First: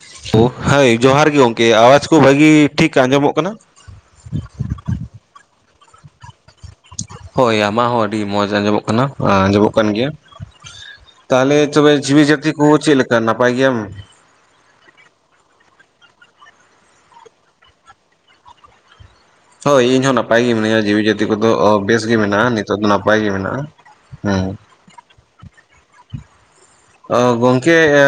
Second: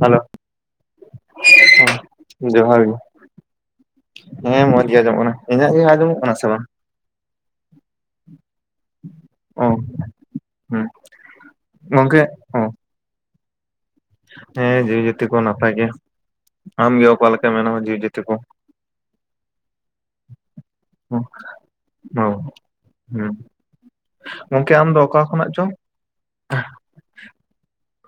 Hello ᱳ, ᱦᱟᱹᱭ, ᱡᱚᱦᱟᱨ ᱜᱮ ᱜᱚᱢᱠᱮ, ᱟᱣᱟᱡ ᱠᱚ ᱵᱷᱟᱹᱜᱤ ᱡᱚᱦᱟᱨ ᱜᱮ ᱴᱷᱤᱠ ᱟᱸᱡᱚᱢᱚᱜ ᱠᱟᱱᱟ? ᱦᱮᱸ, ᱢᱚᱸᱡᱽ ᱜᱮ ᱟᱸᱡᱚᱜ ᱠᱟᱱᱟ ᱾ ᱤᱧᱟᱹᱜ ᱜᱮ, ᱟᱸᱡᱚᱢᱚᱜ ᱠᱟᱱᱟ ᱥᱮ ᱵᱟᱝ? ᱦᱳᱭ, ᱟᱢᱟᱜ ᱦᱚᱸ ᱟᱹᱰᱤ ᱢᱚᱸᱡᱽ ᱟᱸᱡᱚᱢᱚᱜ ᱠᱟᱱᱟ ᱾ ᱚ ᱟᱸᱡᱚᱢᱚᱜ ᱠᱟᱱ ᱜᱮᱭᱟ ᱦᱮᱸ ᱾ ᱛᱟᱦᱚᱞᱮ, ᱛᱚᱵᱮ ᱜᱚᱝᱠᱮ ᱡᱤᱣᱤ ᱡᱟᱹᱛᱤ ᱚ ᱠᱚ ᱪᱮᱫ ᱞᱮᱠᱟ? ᱱᱟᱯᱟᱭ ᱜᱮᱭᱟᱢ ᱾ ᱦᱮᱸ, ᱡᱤᱣᱤ ᱡᱟᱹᱛᱤ ᱠᱚ ᱱᱟᱯᱟᱭ ᱜᱮᱭᱟ ᱾ ᱟᱢ ᱜᱮ ᱚᱠᱟ ᱞᱮᱠᱟ ᱢᱮᱱᱟᱢᱟ? ᱡᱤᱣᱤ ᱡᱟᱹᱛᱤ ᱠᱚ ᱾ ᱦᱳᱭ, ᱤᱧ ᱦᱚᱸ ᱱᱟᱯᱟᱭ ᱜᱮ, ᱢᱤᱱᱟᱹᱧᱟ, ᱡᱤᱣᱤ ᱚ ᱡᱟᱹᱛᱤ ᱠᱚᱫᱚ, ᱚᱼᱵᱮᱥ ᱜᱮ ᱢᱮᱱᱟᱜᱼᱟ ᱾ ᱱᱤᱛᱚᱜ ᱫᱚ ᱱᱟᱯᱟᱭ ᱜᱮ ᱢᱮᱱᱟᱜᱼᱟ ᱾ ᱦᱮᱸ᱾ ᱜᱚᱢᱠᱮ, ᱟᱢ ᱫᱚ ᱚᱠᱟ ᱠᱷᱚᱱᱟᱜ ᱪᱚᱝ? ᱚᱻ, ᱜᱚᱝᱠᱮ, ᱮᱼᱼ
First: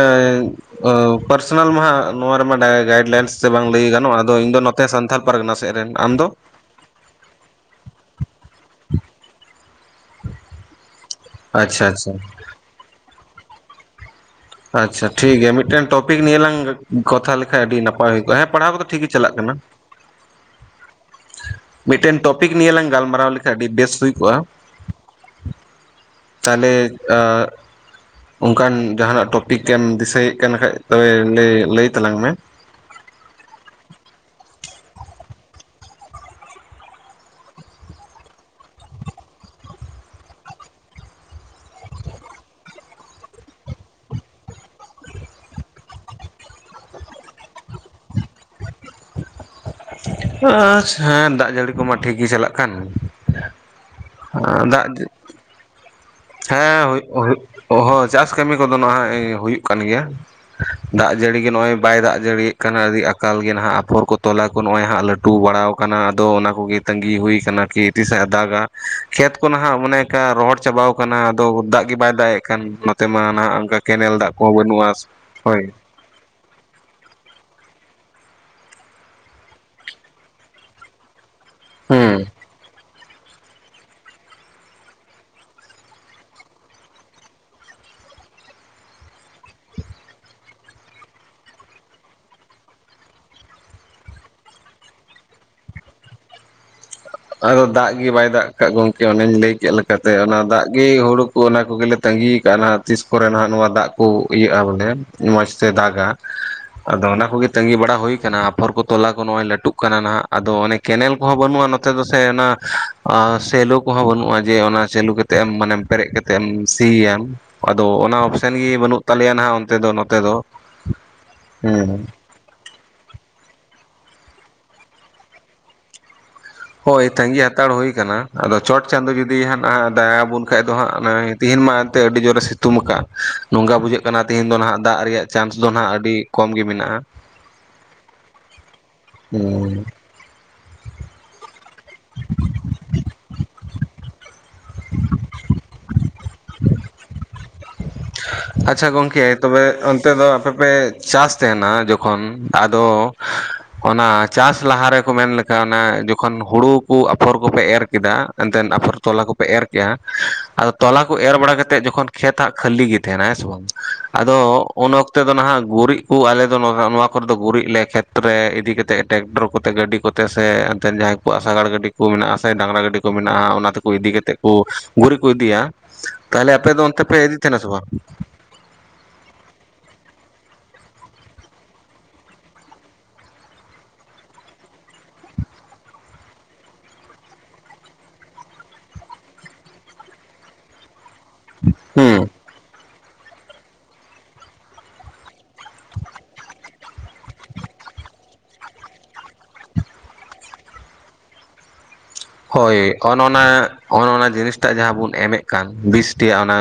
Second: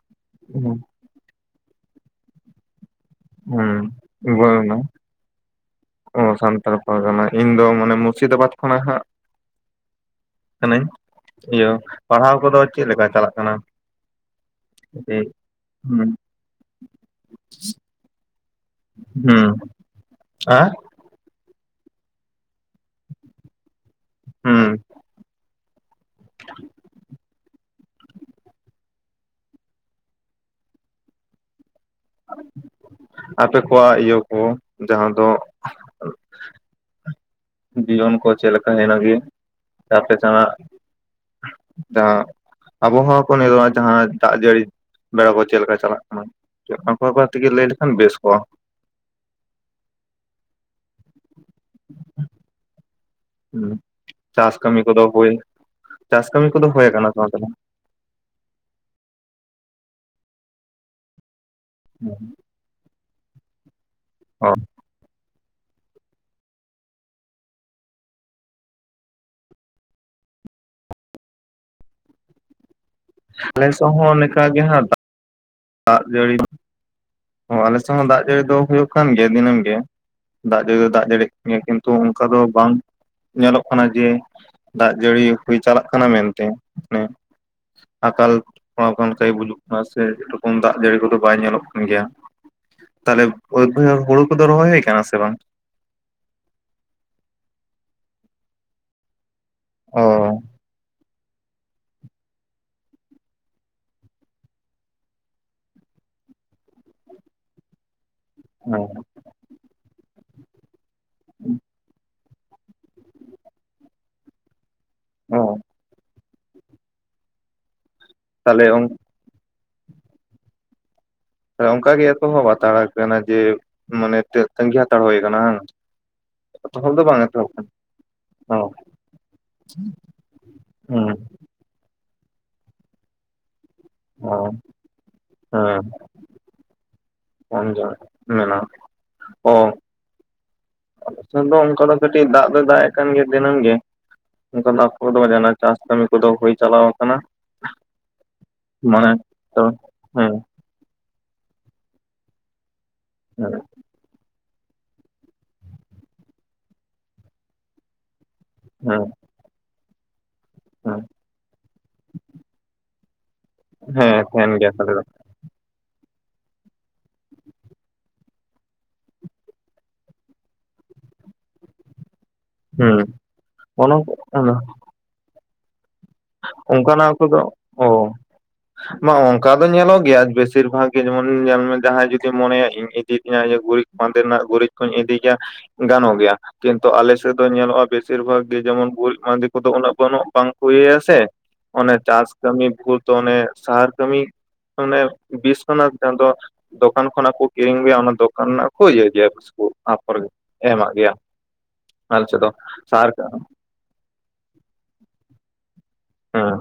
ᱚᱼᱯᱟᱨᱥᱚᱱᱟᱞ ᱢᱟ ᱦᱟᱸᱜ, ᱱᱚᱣᱟ ᱨᱮᱢᱟ, ᱰᱟᱭ ᱜᱟᱭᱤᱰ ᱞᱟᱭᱤᱱᱥ ᱥᱮ ᱵᱟᱝ ᱞᱟᱹᱭ ᱜᱟᱱᱚᱜᱼᱟ ᱾ ᱟᱫᱚ ᱤᱧ ᱫᱚ ᱦᱮᱸ ᱱᱚᱛᱮ, ᱥᱟᱱᱛᱷᱟᱞ ᱯᱟᱨᱜᱟᱱᱟ ᱥᱮᱫ ᱨᱮᱱ, ᱟᱢ ᱫᱚ? ᱦᱚᱭ, [unintelligible] ᱤᱧ ᱫᱚ ᱢᱟᱱᱮ ᱢᱩᱨᱥᱤᱫᱟᱵᱟᱫᱽ ᱠᱷᱚᱱᱟᱜ ᱦᱟᱸᱜ᱾ ᱠᱟᱹᱱᱟᱹᱧ ᱾ ᱤᱭᱟᱹ, ᱟᱪᱪᱷᱟ ᱟᱪᱪᱷᱟ ᱯᱟᱲᱦᱟᱣ ᱠᱚᱫᱚ ᱪᱮᱫ ᱞᱮᱠᱟ ᱪᱟᱞᱟᱜ ᱠᱟᱱᱟ? ᱟᱪᱪᱷᱟ ᱴᱷᱤᱠ ᱜᱮᱭᱟ ᱢᱤᱫᱴᱮᱱ ᱦᱩᱸ ᱴᱚᱯᱤᱠ ᱱᱤᱭᱟᱹ ᱞᱟᱝ ᱠᱚᱛᱷᱟ ᱞᱮᱠᱷᱟᱡ ᱟᱹᱰᱤ ᱱᱟᱯᱟᱭ ᱦᱩᱭ ᱠᱚᱜᱼᱟ ᱦᱮᱸ ᱯᱟᱲᱦᱟᱣ ᱠᱚᱫᱚ ᱴᱷᱤᱠ ᱜᱮ ᱪᱟᱞᱟᱜ ᱦᱩᱸ ᱠᱟᱱᱟ ᱟᱸ ᱢᱤᱫᱴᱮᱱ ᱴᱚᱯᱤᱠ ᱱᱤᱭᱮ ᱞᱟᱝ ᱜᱟᱞᱢᱟᱨᱟᱣ ᱞᱮᱠᱷᱟᱱᱡ ᱟᱹᱰᱤ ᱵᱮᱥ ᱦᱩᱭ ᱠᱚᱜᱼᱟ ᱦᱩᱸ ᱛᱟᱦᱚᱞᱮ ᱟ ᱚᱱᱠᱟᱱ ᱡᱟᱦᱟᱱᱟᱜ ᱴᱚᱯᱤᱠᱮᱢ ᱫᱤᱥᱟᱹᱭᱮᱫ ᱠᱟᱱ ᱠᱷᱟᱡ ᱛᱚᱵᱮ ᱞᱟᱹᱭ ᱞᱟᱹᱭ ᱛᱟᱞᱟᱝ ᱢᱮ ᱟᱯᱮ ᱠᱚᱣᱟᱜ ᱤᱭᱟᱹ ᱠᱚ ᱡᱟᱦᱟᱸ ᱫᱚ ᱡᱤᱭᱚᱱ ᱠᱚ ᱪᱮᱫ ᱞᱮᱠᱟ ᱦᱱᱟᱜᱹᱮ ᱟᱯᱮ ᱡᱟᱦᱱᱟᱜ ᱡᱟᱦᱟᱸ ᱟᱵᱚᱦᱟᱣ ᱠᱚ ᱱᱤᱛᱚᱜᱼᱟᱜ ᱡᱟᱦᱟᱸ ᱫᱟᱜ ᱡᱟᱹᱲᱤ ᱵᱮᱲᱟ ᱠᱚ ᱪᱮᱫ ᱞᱮᱠᱟ ᱪᱟᱞᱟᱜ ᱠᱟᱱᱟ ᱟᱢ ᱵᱟᱵᱟ ᱴᱷᱤᱠ-ᱮ ᱞᱟᱹᱭ ᱞᱮᱠᱷᱟᱱ ᱵᱮᱥ ᱠᱚᱜᱼᱟ ᱟᱪᱪᱷᱟ ᱦᱮᱸ ᱫᱟᱜ ᱡᱟᱹᱲᱤ ᱠᱚᱢᱟ ᱴᱷᱤᱠ ᱜᱤ ᱪᱟᱞᱟᱜ ᱠᱟᱱ ᱦᱩᱸ ᱪᱟᱥ ᱟᱸ ᱠᱟᱹᱢᱤ ᱫᱟᱜ ᱠᱚᱫᱚ ᱦᱩᱭ ᱪᱟᱥ ᱠᱟᱹᱢᱤ ᱠᱚᱫᱚ ᱦᱮᱸ ᱦᱩᱭ ᱦᱩᱭᱩᱜ ᱟᱠᱟᱱᱟ ᱥᱮ ᱦᱩᱭᱩᱜ ᱵᱟᱝ ᱚ ᱦᱚᱸ ᱪᱟᱥ ᱠᱟᱹᱢᱤ ᱠᱚᱫᱚ ᱱᱟᱦᱟᱜ ᱮ ᱦᱩᱭᱩᱜ ᱠᱟᱱ ᱜᱮᱭᱟ ᱫᱟᱜ ᱡᱟᱹᱲᱤ ᱜᱮ ᱱᱚᱜᱼᱚᱭ ᱵᱟᱭ ᱫᱟᱜ ᱛᱟᱦᱚᱞᱮ? ᱡᱟᱹᱲᱤᱭᱮᱫ ᱠᱟᱱᱟ ᱟᱹᱰᱤ ᱟᱠᱟᱞ ᱜᱮ ᱱᱟᱦᱟᱜ ᱟᱯᱷᱚᱨ ᱠᱚ ᱚ ᱛᱚᱞᱟ ᱠᱚ ᱱᱚᱜᱼᱚᱭ ᱦᱟᱸᱜ ᱞᱟᱹᱴᱩ ᱵᱟᱲᱟᱣ ᱠᱟᱱᱟ ᱟᱫᱚ ᱚᱱᱟ ᱠᱚᱜᱮ ᱛᱟᱺᱜᱤ ᱦᱩᱭ ᱠᱟᱱᱟ ᱠᱤ ᱛᱤᱥ-ᱮ ᱦᱟᱛᱟᱣ-ᱮᱫᱟ ᱠᱷᱮᱛ ᱠᱚ ᱱᱟᱦᱟᱜ ᱚᱱᱮ ᱚᱱᱠᱟ ᱨᱚᱦᱚᱲ ᱪᱟᱵᱟᱣ ᱟᱠᱟᱱᱟ ᱟᱫᱚ ᱫᱟᱜ ᱜᱮ ᱵᱟᱭ ᱫᱟᱜ ᱮᱫ ᱠᱟᱱ ᱱᱚᱛᱮᱢᱟ ᱱᱟᱦᱟᱜ ᱟᱞᱮ ᱚᱱᱠᱟ ᱥᱮᱫ ᱠᱮᱱᱮᱞ ᱦᱚᱸ ᱫᱟᱜ ᱚᱱᱠᱟ ᱠᱚᱦᱚᱸ ᱜᱮ ᱦᱟᱸᱜ ᱵᱟᱹᱱᱩᱜᱼᱟ ᱦᱳᱭ ᱫᱟᱜ ᱡᱟᱹᱲᱤ ᱚᱻ ᱟᱞᱮᱥᱮᱫ ᱦᱚᱸ ᱫᱟᱜ ᱡᱟᱹᱲᱤ ᱫᱚ ᱦᱩᱭᱩᱜ ᱠᱟᱱ ᱜᱮᱭᱟ ᱫᱤᱱᱟᱹᱢ ᱜᱮ ᱫᱟᱜ ᱡᱟᱹᱲᱤ ᱫᱚ ᱫᱟᱜ ᱡᱟᱹᱲᱤ ᱱᱤᱣᱟᱹ ᱠᱤᱱᱛᱩ ᱚᱱᱠᱟ ᱦᱩᱸ ᱫᱚ ᱵᱟᱝ ᱧᱮᱞᱚᱜ ᱠᱟᱱᱟ ᱡᱮ ᱫᱟᱜ ᱡᱟᱹᱲᱤ ᱦᱩᱭ ᱪᱟᱞᱟᱜ ᱠᱟᱱᱟ ᱢᱮᱱᱛᱮ ᱦᱮᱸ ᱟᱠᱟᱞ ᱯᱟᱲᱟᱣ ᱠᱟᱱ ᱞᱮᱠᱟ ᱵᱩᱡᱩᱜ ᱠᱟᱱᱟ ᱥᱮ ᱥᱮᱨᱚᱠᱚᱢ ᱫᱟᱜ ᱡᱟᱹᱲᱤ ᱠᱚᱫᱚ ᱵᱟᱭ ᱧᱮᱞᱚᱜ ᱠᱟᱱ ᱜᱮᱭᱟ ᱛᱟᱦᱚᱞᱮ ᱵᱟᱹᱫᱽ ᱵᱟᱹᱭᱦᱟᱹᱲ ᱦᱳᱲᱳ ᱠᱚᱫᱚ ᱨᱚᱦᱚᱭ ᱦᱩᱭ ᱠᱟᱱᱟ ᱥᱮ ᱵᱟᱝ ᱟᱫᱚ ᱫᱟᱜ ᱜᱮ ᱵᱟᱭ ᱫᱟᱜ ᱟᱠᱟᱫ ᱜᱚᱢᱠᱮ ᱚᱱᱮᱧ ᱞᱟᱹᱭ ᱠᱮᱫ ᱚ ᱞᱮᱠᱟᱛᱮ ᱚᱱᱟ ᱫᱟᱜ ᱜᱮ ᱦᱳᱲᱳ ᱚᱱᱟ ᱠᱚᱜᱮᱞᱮ ᱛᱟᱺᱜᱤ ᱠᱟᱜᱼᱟ ᱛᱤᱥ ᱠᱚᱨᱮ ᱱᱟᱦᱟᱜ ᱱᱚᱣᱟ ᱫᱟᱜ ᱠᱚ ᱤᱭᱟᱹᱜᱼᱟ ᱵᱚᱞᱮ ᱢᱚᱡᱽ ᱛᱮ ᱫᱟᱜᱟ ᱟᱫᱚ ᱚᱱᱟ ᱠᱚᱜᱮ ᱛᱟᱺᱜᱤ ᱵᱟᱲᱟ ᱦᱩᱭ ᱠᱟᱱᱟ ᱯᱷᱚᱨ ᱠᱚ ᱦᱮᱸ ᱛᱚᱞᱟ ᱠᱚ ᱱᱚᱜᱼᱚᱭ ᱞᱟᱹᱴᱩᱜ ᱠᱟᱱᱟ ᱱᱟᱦᱟᱜ ᱟᱫᱚ ᱚᱱᱮ ᱠᱮᱱᱮᱞ ᱠᱚᱦᱚᱸ ᱵᱟᱹᱱᱩᱜᱼᱟ ᱱᱚᱛᱮ ᱥᱮ ᱚᱱᱟ ᱥᱮᱞᱚ ᱠᱚᱦᱚᱸ ᱵᱟᱹᱱᱩᱜᱼᱟ ᱡᱮ ᱚᱱᱟ ᱪᱟᱹᱞᱩ ᱠᱟᱛᱮᱜ ᱚ ᱢᱟᱱᱮᱢ ᱯᱮᱨᱮᱡ ᱠᱟᱛᱮ ᱛᱮᱜ ᱮᱢ ᱥᱤᱭᱟᱢ ᱟᱫᱚ ᱚᱱᱟ ᱚᱯᱷᱥᱮᱱ ᱛᱟᱦᱚᱞᱮ ᱜᱮ ᱵᱟᱹᱱᱩᱜ ᱛᱟᱞᱮᱭᱟ ᱱᱟᱦᱟᱜ ᱚᱱᱛᱮ ᱫᱚ ᱱᱚᱛᱮ ᱫᱚ ᱚᱱᱠᱟ ᱜᱮ ᱦᱮᱸ ᱮᱛᱚᱦᱚᱵ ᱦᱟᱛᱟᱲ ᱠᱟᱱᱟ ᱡᱮ ᱢᱚᱱᱮ ᱛᱟᱹᱸᱜᱤ ᱦᱟᱛᱟᱲ ᱦᱩᱭ ᱠᱟᱱᱟᱻ ᱵᱟᱝ᱾ ᱮᱛᱚᱦᱚᱵ ᱫᱚ ᱦᱳᱭ ᱵᱟᱝ ᱛᱟᱺᱜᱤ ᱮᱛᱚᱦᱚᱵ ᱟᱠᱟᱱᱟ ᱦᱟᱛᱟᱲ ᱦᱩᱭ ᱠᱟᱱᱟ ᱟᱫᱚ ᱚ ᱪᱚᱴ ᱪᱟᱸᱫᱳ ᱡᱩᱫᱤ ᱦᱟᱜ ᱫᱟᱭᱟ ᱟᱵᱚᱱ ᱠᱷᱟᱱᱡ ᱫᱚ ᱦᱩᱸ ᱦᱟᱸᱜ ᱛᱤᱦᱤᱧ ᱢᱟ ᱮᱱᱛᱮ ᱟᱹᱰᱤ ᱡᱳᱨᱮ ᱥᱤᱛᱩᱢ ᱟᱠᱟᱫ ᱱᱚᱝᱠᱟ ᱵᱩᱡᱟᱹᱜ ᱠᱟᱱᱟ ᱛᱮᱦᱮᱧ ᱫᱚ ᱱᱟᱟᱜ ᱫᱟᱜ ᱨᱮᱭᱟᱜ ᱪᱟᱱᱥ ᱚ ᱫᱚ ᱜ ᱟᱹᱰᱤ ᱠᱚᱢ ᱜᱮ ᱢᱮᱱᱟᱜᱼᱟ [inaudible] ᱦᱩᱸ ᱟᱞᱮ ᱥᱮᱫ ᱫᱚ ᱚᱱᱠᱟ ᱫᱚ ᱠᱟᱹᱴᱤᱡ ᱫᱟᱜ ᱫᱚᱭ ᱫᱟᱜ ᱮ ᱠᱟᱱ ᱜᱮᱭᱟ ᱫᱤᱱᱟᱹᱢ ᱜᱮ [unintelligible] ᱪᱟᱥ ᱠᱟᱹᱢᱤ ᱠᱚᱫᱚ ᱦᱩᱭ ᱪᱟᱞᱟᱣ ᱟᱠᱟᱱᱟ ᱟᱪᱪᱷᱟ ᱢᱟᱱᱮ ᱜᱚᱢᱠᱮ ᱛᱚ ᱛᱚᱵᱮ ᱚᱱᱛᱮ ᱫᱚ ᱦᱮᱸ ᱟᱯᱮ ᱯᱮ ᱪᱟᱥ ᱛᱟᱦᱮᱸᱱᱟ ᱡᱚᱠᱷᱚᱱ ᱟᱫᱚ [inaudible] ᱚᱱᱟ ᱪᱟᱥ ᱞᱟᱦᱟ ᱨᱮᱠᱚ ᱢᱮᱱ ᱞᱮᱠᱷᱷᱟ ᱚᱱᱟ ᱡᱚᱠᱷᱚᱱ ᱦᱩᱲᱩ ᱠᱚ ᱟᱯᱷᱚᱨ ᱠᱚᱯᱮ ᱮᱨ ᱠᱮᱫᱟ ᱮᱱᱛᱮᱫ ᱟᱯᱷᱚᱨ ᱦᱮᱸ ᱛᱚᱞᱟ ᱠᱚᱯᱮ ᱮᱨ ᱠᱮᱜᱼᱟ ᱟᱫᱚ ᱦᱮᱸ ᱛᱚᱞᱟ ᱠᱚ ᱮᱨ ᱵᱟᱲᱟ ᱠᱟ ᱠᱟᱛᱮᱫ ᱡᱚᱠᱷᱚᱱ ᱠᱷᱮᱛ ᱦᱟᱜ ᱦᱟᱹᱞᱤ ᱜᱮ ᱛᱟᱦᱮᱱᱟ ᱦᱮᱸ ᱥᱮ ᱵᱟᱝ ᱦᱮᱸ ᱟᱫᱚ ᱛᱟᱦᱮᱱ ᱜᱮᱭᱟ ᱛᱟᱦᱚᱞᱮ ᱩᱱ ᱚᱠᱛ ᱫᱚ ᱱᱟᱦᱟᱜ ᱜᱩᱨᱤᱡ ᱠᱚ ᱟᱞᱮᱫᱚ ᱱᱚᱣᱟ ᱠᱚᱨᱮᱫ ᱫᱚ ᱜᱩᱨᱤᱡ ᱞᱮ ᱠᱷᱮᱛᱨᱮ ᱤᱫᱤ ᱠᱟᱛᱮᱫ ᱴᱨᱮᱠᱴᱚᱨ ᱠᱚᱛᱮ ᱜᱟᱹᱰᱤ ᱠᱚᱛᱮ ᱥᱮ ᱮᱱᱛᱮᱱ ᱡᱟᱦᱟᱸ ᱠᱩᱣᱟᱜ ᱥᱟᱜᱟᱲ ᱜᱟᱹᱰᱤ ᱠᱩ ᱢᱮᱱᱟᱜᱼᱟ ᱥᱮ ᱰᱟᱝᱨᱟ ᱦᱮᱸ ᱜᱟᱹᱰᱤ ᱠᱚ ᱢᱮᱱᱟᱜᱼᱟ ᱚᱱᱟ ᱛᱮᱠᱚ ᱤᱫᱤ ᱠᱟᱛᱮᱫ ᱠᱚ ᱜᱩᱨᱤᱡ ᱠᱚ ᱤᱫᱤᱭᱟ ᱛᱟᱦᱚᱞᱮ ᱟᱯᱮ ᱫᱚ ᱚᱱᱛᱮ ᱯᱮ ᱤᱫᱤ ᱛᱟᱦᱮᱱᱟ ᱥᱮ ᱵᱟᱝ ᱱᱚᱜ ᱚᱱᱠᱟ ᱫᱚ ᱧᱮᱞᱚᱜ ᱜᱮᱭᱟ ᱵᱮᱥᱤᱨ ᱵᱷᱟᱜ ᱜᱮ ᱡᱮᱢᱚᱱ ᱧᱮᱞ ᱢᱮ ᱡᱟᱦᱟᱸᱭ ᱡᱩᱫᱤᱢ ᱢᱚᱱᱮᱭᱟ ᱤᱧ ᱤᱫᱤ ᱛᱤᱧᱟ ᱜᱩᱨᱤᱡ ᱢᱟᱸᱫᱮ ᱨᱮᱱᱟᱜ ᱜᱩᱨᱤᱡ ᱠᱩᱧ ᱤᱫᱤ ᱜᱮᱭᱟ ᱜᱟᱱᱚᱜ ᱜᱮᱭᱟ ᱠᱤᱱᱛᱩ ᱟᱞᱮ ᱥᱮᱫ ᱫᱚ ᱧᱮᱞᱚᱜᱼᱟ ᱵᱮᱥᱤᱨ ᱵᱷᱟᱜᱽ ᱜᱮ ᱡᱮᱢᱚᱱ ᱜᱩᱨᱤᱡ ᱢᱟᱸᱫᱮ ᱠᱚᱫᱚ ᱩᱱᱟᱹᱜ ᱵᱟᱹᱱᱩᱜ ᱵᱟᱝ ᱠᱚ ᱤᱭᱟᱥᱮ ᱥᱮ ᱚᱱᱮ ᱦᱩᱸ ᱪᱟᱥ ᱠᱟᱹᱢᱤ ᱵᱷᱩᱨ ᱫᱚ ᱚᱱᱮ ᱥᱟᱦᱟᱨ ᱠᱟᱹᱢᱤ ᱢᱟᱱᱮ ᱵᱤᱥᱥᱚᱱᱟᱛᱷ ᱪᱟᱸᱫᱚ ᱫᱚᱠᱟᱱ ᱠᱷᱚᱱᱟᱜ ᱠᱚ ᱠᱤᱨᱤᱧ ᱟᱹᱜᱩᱭᱟ ᱚᱱᱟ ᱫᱚᱠᱟᱱ ᱨᱮᱱᱟᱜ ᱠᱚ ᱤᱭᱟᱹᱭ ᱜᱮᱭᱟ ᱵᱤᱥᱠᱩ ᱟᱯᱷᱚᱨ ᱜᱮ ᱮᱢᱟᱜ ᱜᱮᱭᱟ ᱾ [inaudible] ᱦᱳᱭ ᱚᱱ ᱚᱱᱟ ᱚᱱ ᱚᱱᱟ ᱡᱤᱱᱤᱥᱴᱟᱜ ᱡᱟᱦᱟᱸ ᱵᱚᱱ ᱮᱢᱮᱫ ᱠᱟᱱ ᱵᱤᱥᱴᱮᱭᱟᱜ ᱦᱮᱸ ᱚᱱᱟ,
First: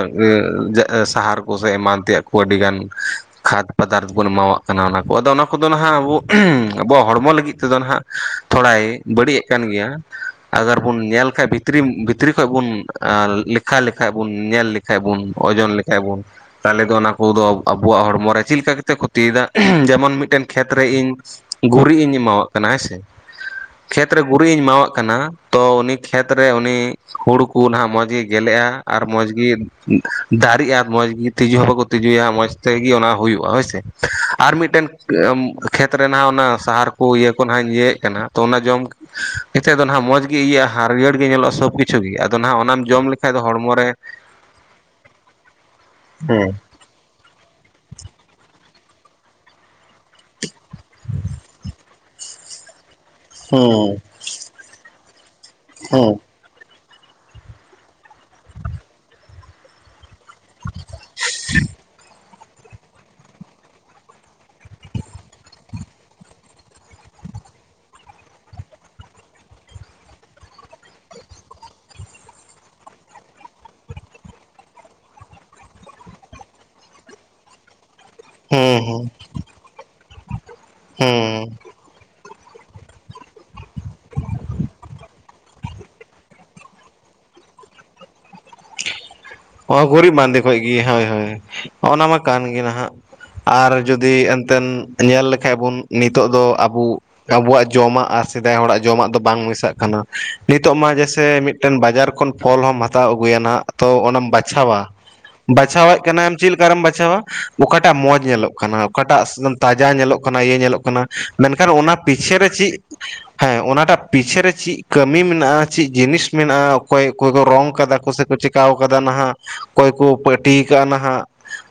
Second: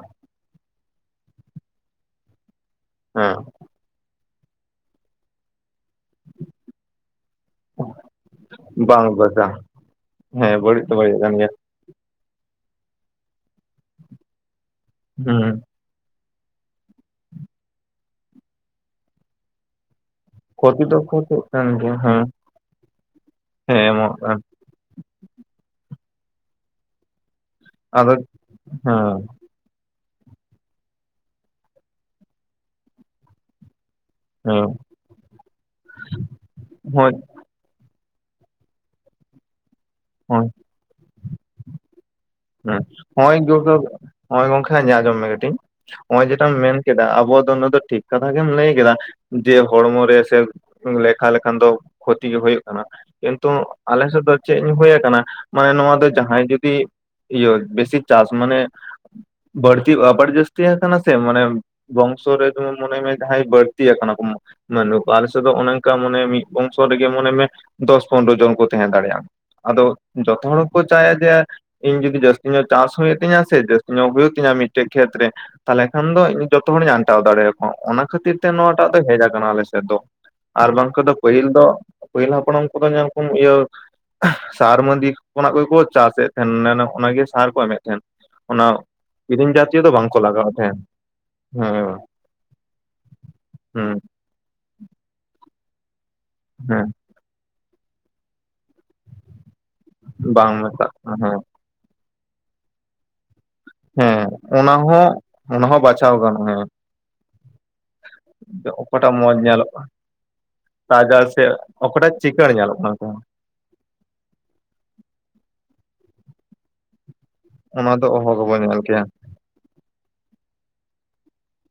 ᱥᱟᱦᱟᱨ ᱠᱚ ᱥᱮ ᱮᱢᱟᱱ ᱛᱮᱭᱟᱜ ᱠᱚ ᱟᱹᱰᱤ ᱜᱟᱱᱼᱼ ᱦᱮᱸ ᱛᱷᱟᱨᱛᱽ ᱯᱚᱫᱟᱨᱽᱛᱷ ᱵᱚᱱ ᱮᱢᱟᱣᱟᱜ ᱠᱟᱱᱟ ᱾ ᱟᱫᱚ ᱚᱱᱟ ᱠᱚᱫᱚ ᱱᱟᱦᱟᱜ ᱟᱵᱚᱣᱟᱜ ᱦᱚᱲᱢᱚ ᱞᱟᱹᱜᱤᱫ ᱛᱮᱫᱚ ᱱᱟᱜ ᱛᱷᱚᱲᱟᱭ ᱵᱟᱝ ᱵᱟᱹᱲᱤᱡ ᱮᱫ ᱵᱟᱡᱟ ᱠᱟᱱ ᱜᱮᱭᱟ, ᱦᱮᱸ ᱟᱜᱟᱨ ᱵᱟᱹᱲᱤᱡ ᱫᱚ ᱵᱚᱱ ᱵᱟᱹᱲᱤᱡ ᱧᱮᱞ ᱠᱟᱱ ᱠᱷᱟᱱ ᱜᱮᱭᱟ ᱵᱷᱤᱛᱨᱤ ᱵᱷᱤᱛᱨᱤ ᱠᱷᱚᱱ ᱵᱩᱱ ᱞᱮᱠᱷᱟ ᱞᱮᱠᱷᱟᱡ ᱵᱩᱱ ᱧᱮᱞ ᱞᱮᱠᱷᱟᱱ ᱵᱩᱱ ᱦᱩᱸ ᱳᱡᱚᱱ ᱞᱮᱼᱼ ᱮᱵᱚᱱ ᱛᱟᱦᱚᱞᱮ ᱫᱚ ᱚᱱᱟ ᱠᱚᱫᱚ ᱟᱵᱚᱣᱟᱜ ᱦᱚᱲᱢᱚᱨᱮ ᱪᱮᱫ ᱞᱮᱠᱟ ᱠᱟᱛᱮᱜ ᱠᱷᱚᱛᱤᱭᱮᱫᱟ, [unintelligible] ᱡᱮᱢᱚᱱ ᱢᱤᱫᱴᱮᱱᱼᱼ ᱠᱷᱮᱛ ᱠᱷᱚᱛᱤ ᱨᱮ ᱫᱚ ᱤᱧ ᱠᱷᱚᱛᱤᱜ ᱠᱟᱱ ᱜᱮᱭᱟ ᱜᱩᱨᱤᱡ ᱤᱧ ᱦᱮᱸ ᱮᱢᱟᱣᱟᱜ ᱠᱟᱱᱟ ᱦᱮᱸ ᱥᱮ, ᱦᱮᱸ ᱠᱷᱮᱛ ᱮᱢᱚᱜ ᱨᱮ ᱠᱟᱱ ᱜᱩᱨᱤᱡ ᱤᱧ ᱮᱢᱟᱣᱟᱜ ᱠᱟᱱᱟᱼᱼ ᱛᱚ ᱩᱱᱤ ᱠᱷᱮᱛᱨᱮ ᱩᱱᱤ, ᱦᱩᱲᱩ ᱠᱚ ᱱᱟᱸᱜ ᱟᱫᱚ ᱢᱚᱸᱡᱽᱜᱮ ᱜᱮᱞᱮᱜᱼᱟ ᱟᱨ ᱦᱮᱸ ᱢᱚᱸᱡᱽᱜᱤᱼᱼ ᱫᱟᱨᱮᱜᱜᱼᱟ ᱢᱚᱸᱡᱽ ᱜᱮ ᱛᱤᱡᱩ ᱦᱚᱸ ᱵᱟᱠᱚ ᱛᱤᱡᱩᱭᱟ ᱢᱚᱸᱡᱽ ᱛᱮᱜᱮ ᱚᱱᱟ ᱦᱩᱭᱩᱜᱼᱟ ᱦᱚᱭ ᱥᱮ ᱾ ᱟᱨ ᱦᱮᱸ ᱢᱤᱫᱴᱮᱱ ᱠᱷᱮᱛ ᱨᱮ ᱚᱱᱟ ᱥᱟᱦᱟᱨ ᱠᱚ ᱦᱳᱭ ᱤᱭᱟᱹᱼᱼ ᱡᱚᱠᱦᱚᱱ ᱦᱟᱜ ᱤᱭᱟᱹᱮᱫ ᱠᱟᱱᱟ, ᱛᱚ ᱚᱱᱟ ᱡᱚᱢ ᱠᱟᱛᱮ ᱫᱚ ᱱᱟᱜ ᱢᱚᱸᱡᱽ ᱜᱮ ᱦᱳᱭ ᱤᱭᱟᱹᱜᱼᱟ ᱦᱟᱹᱨᱭᱟᱹᱲ ᱜᱮ ᱧᱮᱞᱚᱜ ᱥᱚᱵᱽ ᱠᱤᱼᱼ [unintelligible] ᱟᱫᱚ ᱱᱟᱦᱟᱜ ᱦᱮᱸ ᱚᱱᱟᱢ ᱡᱚᱢ ᱞᱮᱠᱷᱟᱡ ᱱᱚᱜᱚᱭ ᱫᱚ ᱜᱚᱜᱚ ᱦᱚᱲᱢᱚ ᱨᱮ ᱱᱚᱜᱚᱭ ᱜᱚᱝᱠᱮ ᱤᱧᱟ [unintelligible] ᱟᱸᱡᱚᱢ ᱢᱮ ᱠᱟᱹᱴᱤᱡ ᱱᱚᱜᱼᱚᱭ ᱡᱮᱴᱟᱢ ᱦᱮᱸ ᱢᱮᱱ ᱠᱮᱫᱟ ᱟᱵᱚ ᱫᱚ ᱱᱚᱣᱟ ᱫᱚ ᱴᱷᱤᱠ ᱠᱟᱛᱷᱟ ᱜᱮᱢ ᱞᱟᱹᱭ ᱠᱮᱫᱟ ᱾ ᱡᱮ ᱦᱚᱲᱢᱚᱨ ᱨᱮ ᱥᱮ, ᱞᱮᱠᱷᱟ ᱞᱮᱠᱷᱟᱱ ᱫᱚ ᱠᱷᱚᱛᱤ ᱜᱮ ᱦᱩᱭᱩᱜᱭ ᱠᱟᱱᱟ ᱾ ᱠᱤᱱᱛᱩ ᱦᱮᱸ ᱟᱞᱮᱥᱮᱫ ᱫᱚ ᱪᱮᱫ ᱤᱧ ᱦᱳᱭ ᱟᱠᱟᱱᱟ, ᱢᱟᱱᱮ ᱱᱚᱣᱟ ᱫᱚ ᱦᱮᱸ ᱡᱟᱦᱟᱸᱭ ᱡᱩᱫᱤᱼᱼ ᱤᱭᱟᱹ ᱵᱮᱥᱤ ᱪᱟᱥ ᱢᱟᱱᱮ ᱵᱟᱹᱲᱼᱼ ᱛᱤ ᱟᱵᱟᱨ ᱡᱟᱹᱥᱛᱤ ᱟᱠᱟᱱᱟ ᱥᱮ ᱢᱟᱱᱮ, ᱵᱚᱝᱥᱚ ᱨᱮᱫᱚ ᱢᱚᱱᱮ ᱢᱮ ᱡᱟᱦᱟᱸᱭ ᱵᱟᱹᱲᱛᱤ ᱟᱠᱟᱱᱟ ᱠᱚ [inaudible] [unintelligible] ᱟᱞᱮᱥᱮᱫ ᱫᱚ ᱚᱱᱮ ᱚᱱᱠᱟ ᱢᱟᱱᱮ ᱢᱤᱫ ᱵᱚᱝᱥᱚ ᱨᱮᱜᱮ ᱢᱚᱱᱮ ᱢᱮ ᱫᱚᱥ ᱯᱚᱱᱨᱚ ᱡᱚᱱ ᱠᱚ ᱛᱟᱦᱮᱸ ᱫᱟᱲᱮᱭᱟᱜᱼᱟ ᱾ ᱟᱫᱚ ᱡᱚᱛᱚ ᱦᱚᱲᱠᱚ ᱪᱟᱭᱟ ᱡᱮᱼᱼ ᱤᱧ ᱡᱩᱫᱤ ᱡᱟᱹᱥᱛᱤ ᱧᱚᱜ ᱪᱟᱥ ᱦᱩᱭᱩᱜ ᱛᱤᱧᱟ ᱥᱮ ᱡᱟᱹᱥᱛᱤ ᱧᱚᱜ ᱦᱩᱭᱩᱜ ᱛᱤᱧᱟ ᱢᱤᱫᱴᱮᱡ ᱠᱷᱮᱛ ᱨᱮᱼᱼ ᱛᱟᱦᱚᱞᱮ ᱠᱷᱟᱱ ᱫᱚ ᱤᱧ ᱡᱚᱛᱚ ᱦᱚᱲᱤᱧ ᱟᱱᱴᱟᱣ ᱫᱟᱲᱮᱭᱟᱠᱚᱣᱟ ᱾ ᱚᱱᱟᱼᱼ ᱠᱷᱟᱹᱛᱤᱨ ᱛᱮ ᱦᱮᱸ ᱱᱚᱣᱟᱴᱟᱜ ᱫᱚ ᱦᱮᱸ ᱦᱮᱡ ᱟᱠᱟᱱᱟ ᱟᱞᱮ ᱥᱮᱫ ᱫᱚ, ᱟᱨ ᱵᱟᱝᱠᱷᱟᱱ ᱫᱚ ᱦᱮᱸ ᱯᱟᱹᱦᱤᱞ ᱫᱚᱼᱼ ᱯᱟᱹᱦᱤᱞᱨᱮ ᱦᱟᱯᱲᱟᱢ ᱠᱚᱫᱚ ᱧᱮᱞ ᱠᱚ ᱤᱭᱟᱹ ᱥᱟᱨ ᱢᱟᱫᱤ ᱠᱷᱚᱱᱟᱜ ᱜᱚᱠᱚ ᱪᱟᱥᱮᱫ ᱾ [unintelligible] ᱚᱱᱟᱜᱮ ᱥᱟᱨ ᱠᱚ ᱮᱢᱮᱫ ᱛᱟᱦᱮᱱ ᱚᱱᱟ ᱠᱤᱨᱤᱧ ᱦᱚ ᱡᱟᱛᱤᱭᱚ ᱫᱚ ᱜᱩᱨᱤᱡ ᱵᱟᱝᱠᱚ ᱵᱟᱸᱫᱮ ᱞᱟᱜᱟᱣ ᱛᱟᱦᱮᱸᱱ ᱠᱷᱚᱡᱜᱮ ᱦᱳᱭ ᱦᱳᱭ, ᱦᱮᱸ ᱚᱱᱟ ᱢᱟ ᱠᱟᱱ ᱜᱮ ᱱᱟᱸᱜᱼᱼ ᱟᱨ ᱦᱮᱸ ᱡᱩᱫᱤ ᱮᱱᱛᱮᱫ ᱧᱮᱞ ᱞᱮᱠᱷᱟᱡ ᱵᱚᱱ ᱱᱤᱛᱚᱜ ᱫᱚ ᱟᱵᱩᱼᱼ ᱦᱮᱸ ᱟᱵᱚᱣᱟᱜ ᱡᱚᱢᱟᱜ ᱟᱨ ᱥᱮᱫᱟᱭ ᱦᱚᱲᱟᱜ ᱡᱚᱢᱟᱜ ᱫᱚ ᱵᱟᱝ ᱢᱮᱥᱟᱜ ᱠᱟᱱᱟ, ᱵᱟᱝ ᱱᱤᱛᱚᱜ ᱢᱟ ᱢᱮᱛᱟᱜ ᱡᱮᱭᱥᱮᱼᱼ ᱠᱟᱱᱟ ᱦᱮᱸ ᱢᱤᱫᱴᱮᱱ ᱵᱟᱡᱟᱨ ᱠᱷᱚᱱ ᱯᱷᱚᱞ ᱦᱚᱢ ᱦᱟᱛᱟᱣ ᱟᱹᱜᱩᱭᱟ ᱱᱟᱜ ᱛᱚ ᱚᱱᱟᱼᱼ ᱦᱮᱸ ᱚᱱᱟ ᱵᱟᱪᱷᱟᱣᱟ, ᱦᱚᱸ ᱚᱱᱟ ᱦᱚᱸ ᱵᱟᱪᱷᱟᱣᱮᱫ ᱵᱟᱪᱷᱟᱣ ᱠᱟᱱᱟᱢ ᱪᱮᱫ ᱜᱟᱱᱚᱜᱼᱟ ᱦᱮᱸ ᱞᱮᱠᱟᱨᱮᱢ ᱵᱟᱪᱷᱟᱣᱟ ᱚᱠᱟᱴᱟᱜ ᱢᱚᱸᱡᱽ ᱧᱮᱞᱚᱜ ᱠᱟᱱᱟ ᱾ ᱚᱠᱟᱴᱟᱜ ᱢᱚᱸᱡᱽ ᱧᱮᱞᱚᱜᱼᱟ ᱛᱟᱡᱟ ᱧᱮᱞᱚᱜ ᱠᱟᱱᱟ ᱤᱭᱟᱹ ᱧᱮᱞᱚᱜ ᱠᱟᱱᱟ ᱛᱟᱡᱟ ᱥᱮ ᱢᱮᱱᱠᱷᱟᱱ ᱚᱱᱟ ᱚᱠᱟᱴᱟᱜ ᱯᱤᱪᱷᱮ ᱨᱮ ᱪᱤᱠᱟᱹᱲ ᱧᱮᱞᱚᱜ ᱪᱤᱜᱼᱼ ᱠᱟᱱᱟ ᱛᱟᱦᱮᱸ ᱦᱮᱸ ᱚᱱᱟᱴᱟᱜ ᱯᱤᱪᱷᱮ ᱨᱮ ᱪᱤᱜ ᱠᱟᱹᱢᱤ ᱢᱮᱱᱟᱜᱼᱟ ᱪᱮᱫ ᱡᱤᱱᱤᱥ ᱢᱮᱱᱟᱜᱼᱟ, ᱚᱠᱚᱭ ᱚᱠᱚᱭ ᱠᱚ ᱨᱚᱝ ᱚᱱᱟ ᱠᱟᱫᱟ ᱫᱚ ᱠᱚ ᱥᱮ ᱚᱦᱚ ᱠᱚ ᱜᱮᱵᱚᱱ ᱪᱮᱠᱟᱣ ᱧᱮᱞ ᱟᱠᱟᱫᱼᱼ ᱠᱮᱭᱟ ᱦᱟ ᱚᱠᱚᱭ ᱠᱩ ᱯᱟᱹᱴᱤᱣᱟ ᱠᱟᱜᱼᱟ ᱱᱟᱜ